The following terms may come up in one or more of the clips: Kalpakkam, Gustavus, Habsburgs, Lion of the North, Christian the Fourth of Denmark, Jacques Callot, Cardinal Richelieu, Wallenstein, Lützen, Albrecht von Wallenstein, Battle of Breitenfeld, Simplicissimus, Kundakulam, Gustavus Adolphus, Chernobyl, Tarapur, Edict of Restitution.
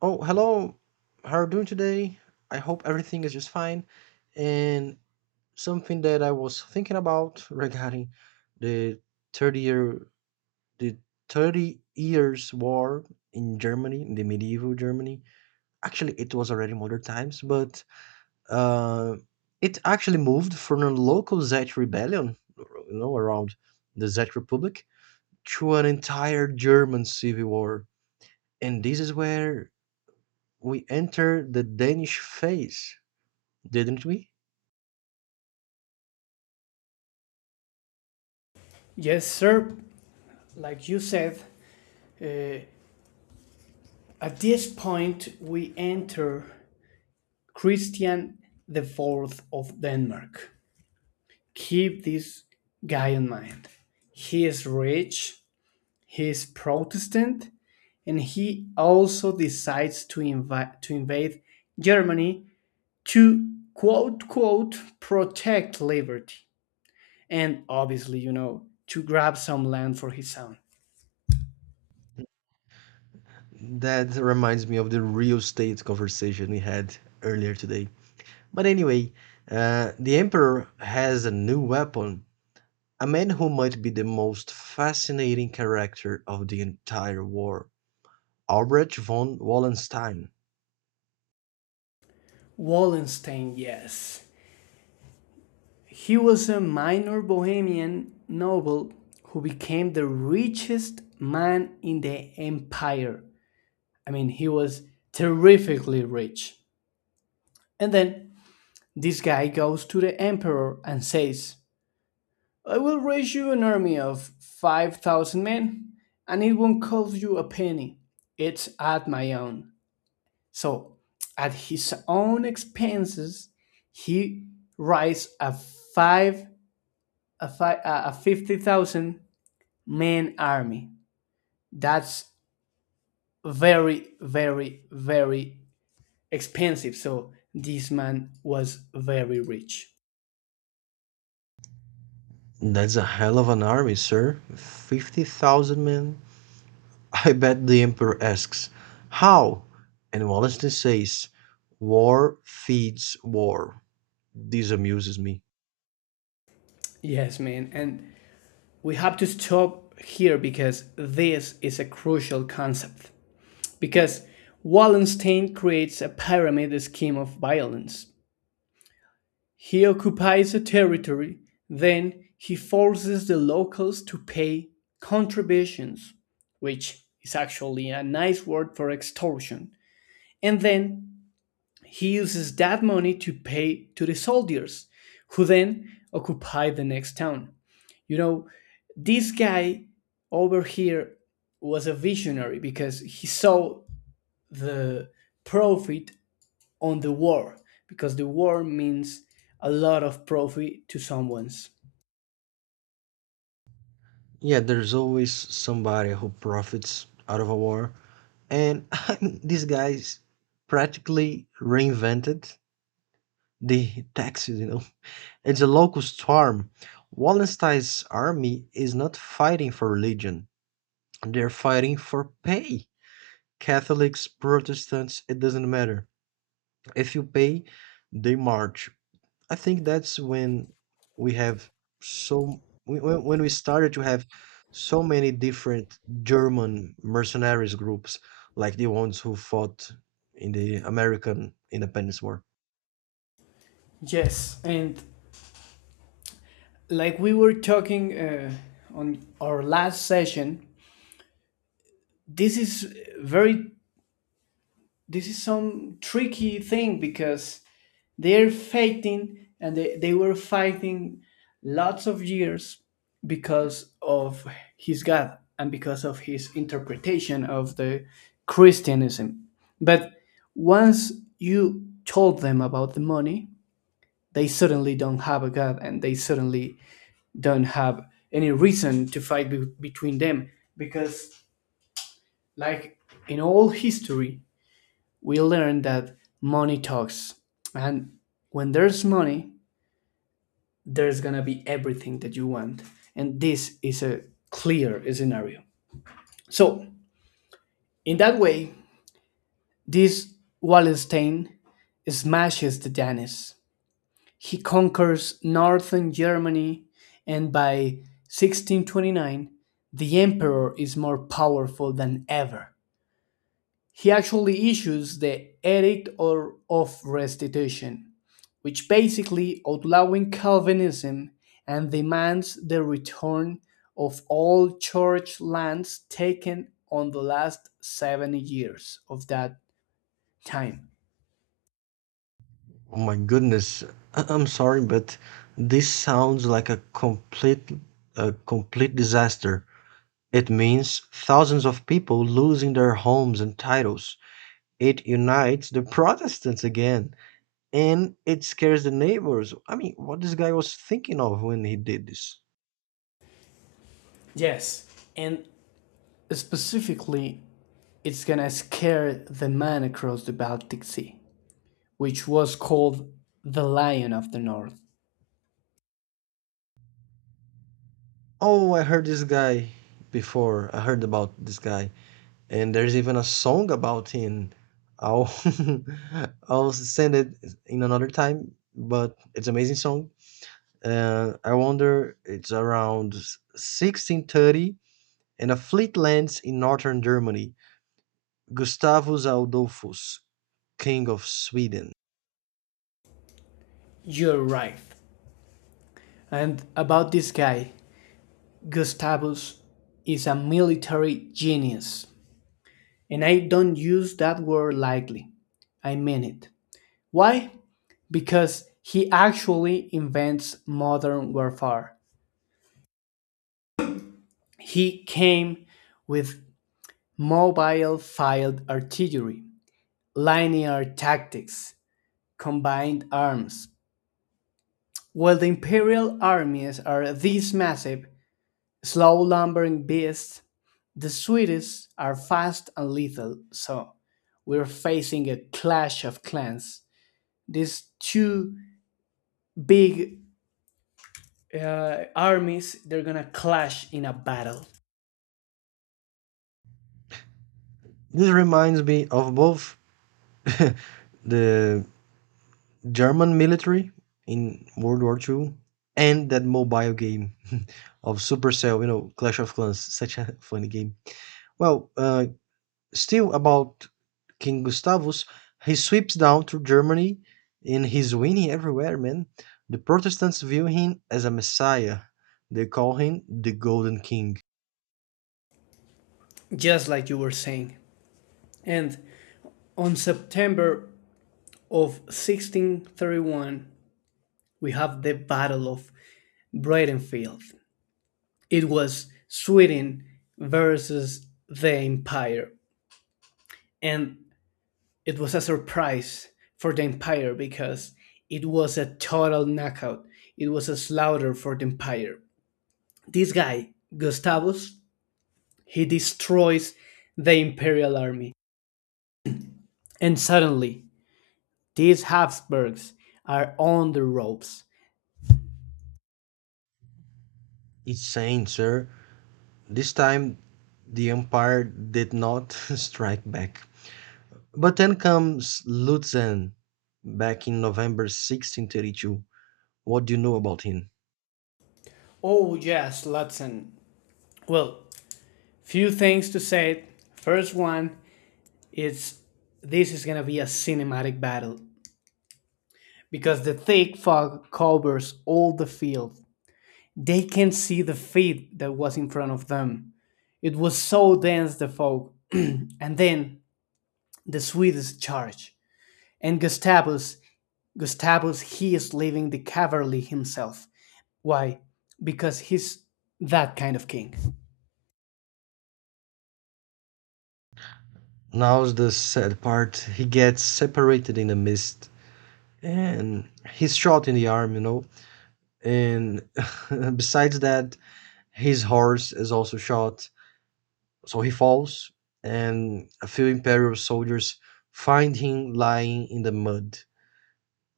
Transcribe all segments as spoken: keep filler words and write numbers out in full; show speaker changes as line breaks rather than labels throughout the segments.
Oh, hello. How are you doing today? I hope everything is just fine. And something that I was thinking about regarding the thirty year the thirty years war in Germany, in the medieval Germany. Actually, it was already modern times, but uh, it actually moved from a local Czech rebellion, you know, around the Czech Republic to an entire German civil war. And this is where we entered the Danish phase, didn't we?
Yes, sir. Like you said, uh, at this point we enter Christian the Fourth of Denmark. Keep this guy in mind. He is rich, he is Protestant, and he also decides to invite to invade Germany to quote quote protect liberty and obviously you know to grab some land for his son.
That reminds me of the real estate conversation we had earlier today. But anyway, uh, the Emperor has a new weapon, a man who might be the most fascinating character of the entire war, Albrecht von Wallenstein.
Wallenstein, yes. He was a minor Bohemian noble who became the richest man in the empire. I mean, he was terrifically rich. And then this guy goes to the emperor and says, I will raise you an army of five thousand men, and it won't cost you a penny. It's at my own. So, at his own expenses, he raised a five a, five, a fifty thousand Man army. That's very, very, very expensive. So this man was very rich.
That's a hell of an army, sir. fifty thousand men. I bet the Emperor asks, how? And Wallenstein says, war feeds war. This amuses me.
Yes, man. And we have to stop here because this is a crucial concept. Because Wallenstein creates a pyramid scheme of violence. He occupies a territory, then he forces the locals to pay contributions, which is actually a nice word for extortion. And then he uses that money to pay to the soldiers, who then occupy the next town. You know, this guy over here was a visionary because he saw the profit on the war, because the war means a lot of profit to someone's.
Yeah, there's always somebody who profits out of a war. And I mean, these guys practically reinvented the taxes, you know. It's a locust farm. Wallenstein's army is not fighting for religion, they're fighting for pay. Catholics, Protestants, it doesn't matter. If you pay, they march. I think that's when we have so when when- when we started to have so many different German mercenaries groups, like the ones who fought in the American Independence War.
Yes, and like we were talking uh, on our last session, this is very this is some tricky thing because they're fighting and they, they were fighting lots of years because of his god and because of his interpretation of the christianism. But once you told them about the money, they suddenly don't have a god and they suddenly don't have any reason to fight be- between them because, like, in all history we learn that money talks, and when there's money there's gonna be everything that you want. And this is a clear scenario. So, in that way, this Wallenstein smashes the Danes. He conquers northern Germany, and by sixteen twenty-nine, the emperor is more powerful than ever. He actually issues the Edict or of Restitution, which basically outlawing Calvinism and demands the return of all church lands taken on the last seven years of that time.
Oh my goodness, I- I'm sorry, but this sounds like a complete a complete disaster. It means thousands of people losing their homes and titles. It unites the Protestants again. And it scares the neighbors. I mean, what this guy was thinking of when he did this.
Yes, and specifically, it's gonna scare the man across the Baltic Sea, which was called the Lion of the North.
Oh, I heard this guy before. I heard about this guy. And there's even a song about him. I'll I'll send it in another time, but it's amazing song. Uh, I wonder it's around sixteen thirty and a fleet lands in northern Germany. Gustavus Adolphus, king of Sweden.
You're right. And about this guy, Gustavus is a military genius, and I don't use that word lightly. I mean it. Why? Because he actually invents modern warfare. He came with mobile field artillery, linear tactics, combined arms. While the imperial armies are this massive, slow lumbering beasts, the Swedes are fast and lethal, so we're facing a clash of clans. These two big uh, armies, they're gonna clash in a battle,
This reminds me of both the German military in World War Two, and that mobile game of Supercell, you know, Clash of Clans, such a funny game. Well, uh, still about King Gustavus, he sweeps down through Germany and he's winning everywhere, man. The Protestants view him as a messiah. They call him the Golden King.
just like you were saying. And on September of sixteen thirty-one, we have the Battle of Breitenfeld. It was Sweden versus the Empire. And it was a surprise for the Empire because it was a total knockout. It was a slaughter for the Empire. This guy, Gustavus, he destroys the Imperial army. And suddenly, these Habsburgs are on the ropes.
It's saying, sir, this time the empire did not strike back. But then comes Lutzen back in November sixteen thirty-two. What do you know about him?
Oh, yes, Lutzen. Well, few things to say. First one is, this is gonna be a cinematic battle because the thick fog covers all the field. They can see the feet that was in front of them. It was so dense the fog. And then the Swedes charged. And Gustavus, Gustavus, he is leaving the cavalry himself. Why? Because he's that kind of king.
Now's the sad part. He gets separated in the mist and he's shot in the arm, you know. And besides that, his horse is also shot. So he falls, and a few Imperial soldiers find him lying in the mud.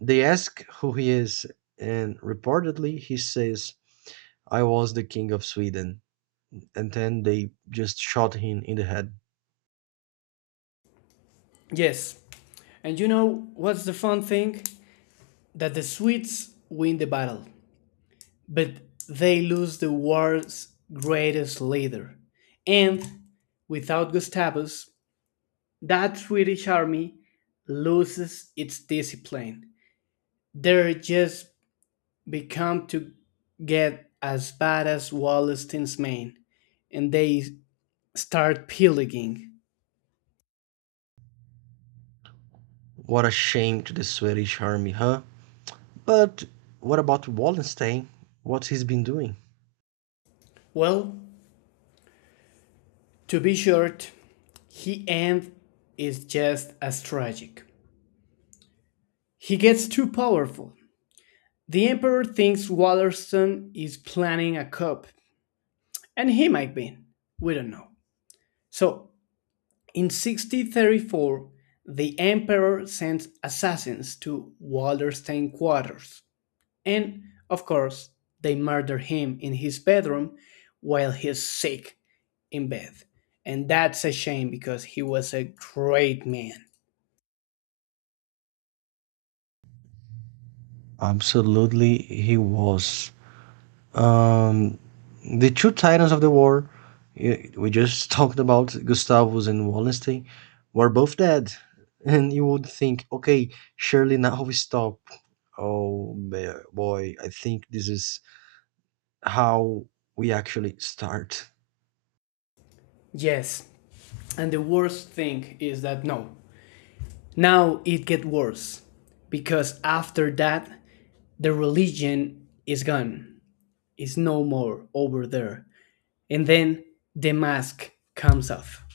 They ask who he is, and reportedly he says, I was the king of Sweden. And then they just shot him in the head.
Yes. And you know what's the fun thing? That the Swedes win the battle, but they lose the world's greatest leader. And without Gustavus, that Swedish army loses its discipline. They're just become to get as bad as Wallenstein's men, and they start pillaging.
What a shame to the Swedish army, huh? But what about Wallenstein? What he's been doing?
Well, to be short, he end is just as tragic. He gets too powerful. The emperor thinks Wallenstein is planning a coup, and he might be. We don't know. So in sixty thirty four, the emperor sends assassins to Wallerstein's quarters, and, of course, they murder him in his bedroom while he's sick in bed. And that's a shame because he was a great man.
Absolutely, he was. Um, the two titans of the war we just talked about, Gustavus and Wallenstein, were both dead. And you would think, okay, surely now we stop. Oh, ba- boy, I think this is how we actually start.
Yes. And the worst thing is that no. Now it get worse because after that the religion is gone. It's no more over there. And then the mask comes off.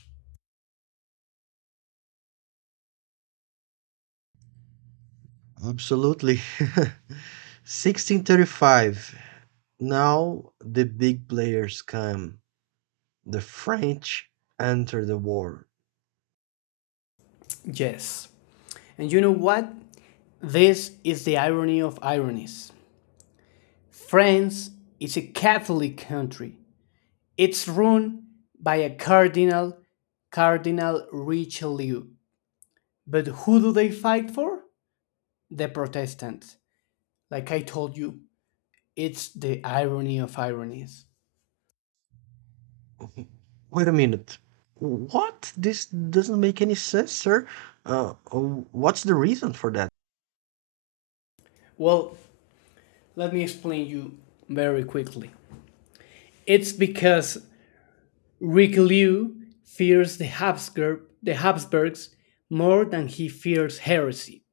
Absolutely. sixteen thirty-five. Now the big players come. The French enter the war.
Yes. And you know what? This is the irony of ironies. France is a Catholic country. It's run by a cardinal, Cardinal Richelieu. But who do they fight for? The Protestants. Like I told you, it's the irony of ironies.
Wait a minute. What? This doesn't make any sense, sir. Uh, what's the reason for that?
Well, let me explain you very quickly. It's because Richelieu fears the, Habsburg, the Habsburgs more than he fears heresy.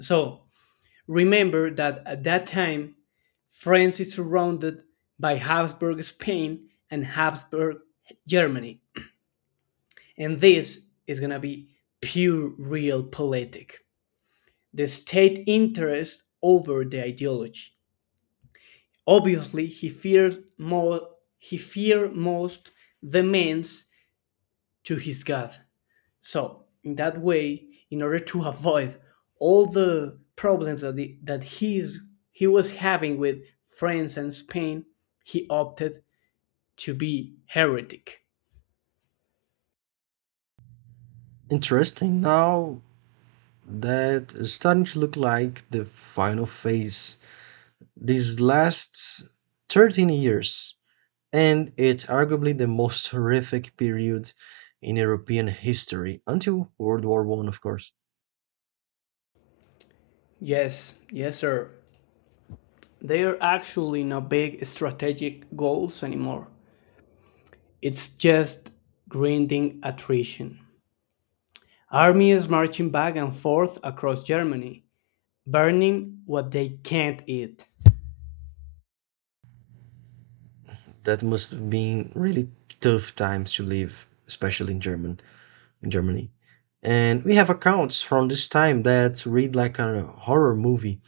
So remember that at that time, France is surrounded by Habsburg Spain and Habsburg Germany. And this is going to be pure real politic. The state interest over the ideology. Obviously, he feared more he feared most the means to his God. So, in that way, in order to avoid all the problems that the, that he's he was having with France and Spain, he opted to be heretic.
Interesting. Now that is starting to look like the final phase. These last thirteen years, and it's arguably the most horrific period in European history until World War One, of course.
Yes, yes, sir. They are actually not big strategic goals anymore. It's just grinding attrition. Armies marching back and forth across Germany, burning what they can't eat.
That must have been really tough times to live, especially in German in Germany. And we have accounts from this time that read like a horror movie.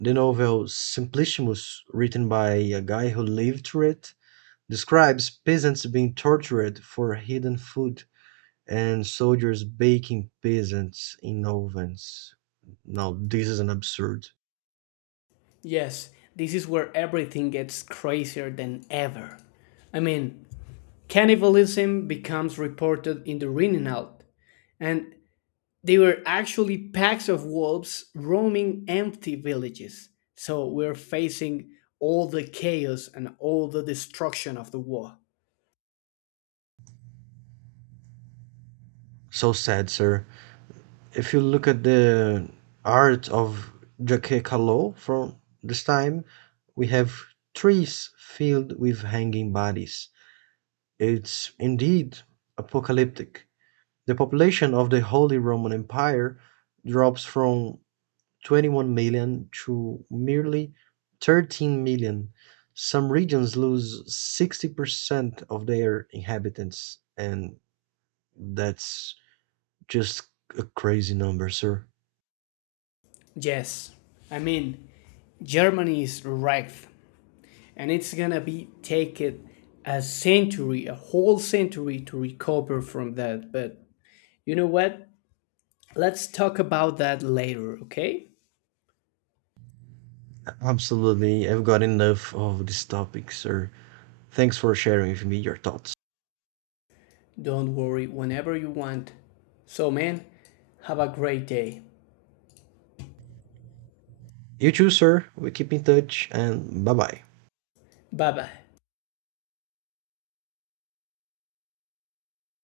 The novel Simplicissimus, written by a guy who lived through it, describes peasants being tortured for hidden food and soldiers baking peasants in ovens. Now, this is an absurd.
Yes, this is where everything gets crazier than ever. I mean, cannibalism becomes reported in the Rinenalt, and they were actually packs of wolves roaming empty villages. So we're facing all the chaos and all the destruction of the war.
So sad, sir. If you look at the art of Jacques Callot from this time, we have trees filled with hanging bodies. It's indeed apocalyptic. The population of the Holy Roman Empire drops from twenty-one million to merely thirteen million. Some regions lose sixty percent of their inhabitants, and that's just a crazy number, sir.
Yes, I mean, Germany is wrecked, and it's gonna be take it a century, a whole century to recover from that. But you know what? Let's talk about that later, okay?
Absolutely. I've got enough of this topic, sir. Thanks for sharing with me your thoughts.
Don't worry, whenever you want. So, man, have a great day.
You too, sir. We keep in touch and bye bye.
Bye bye.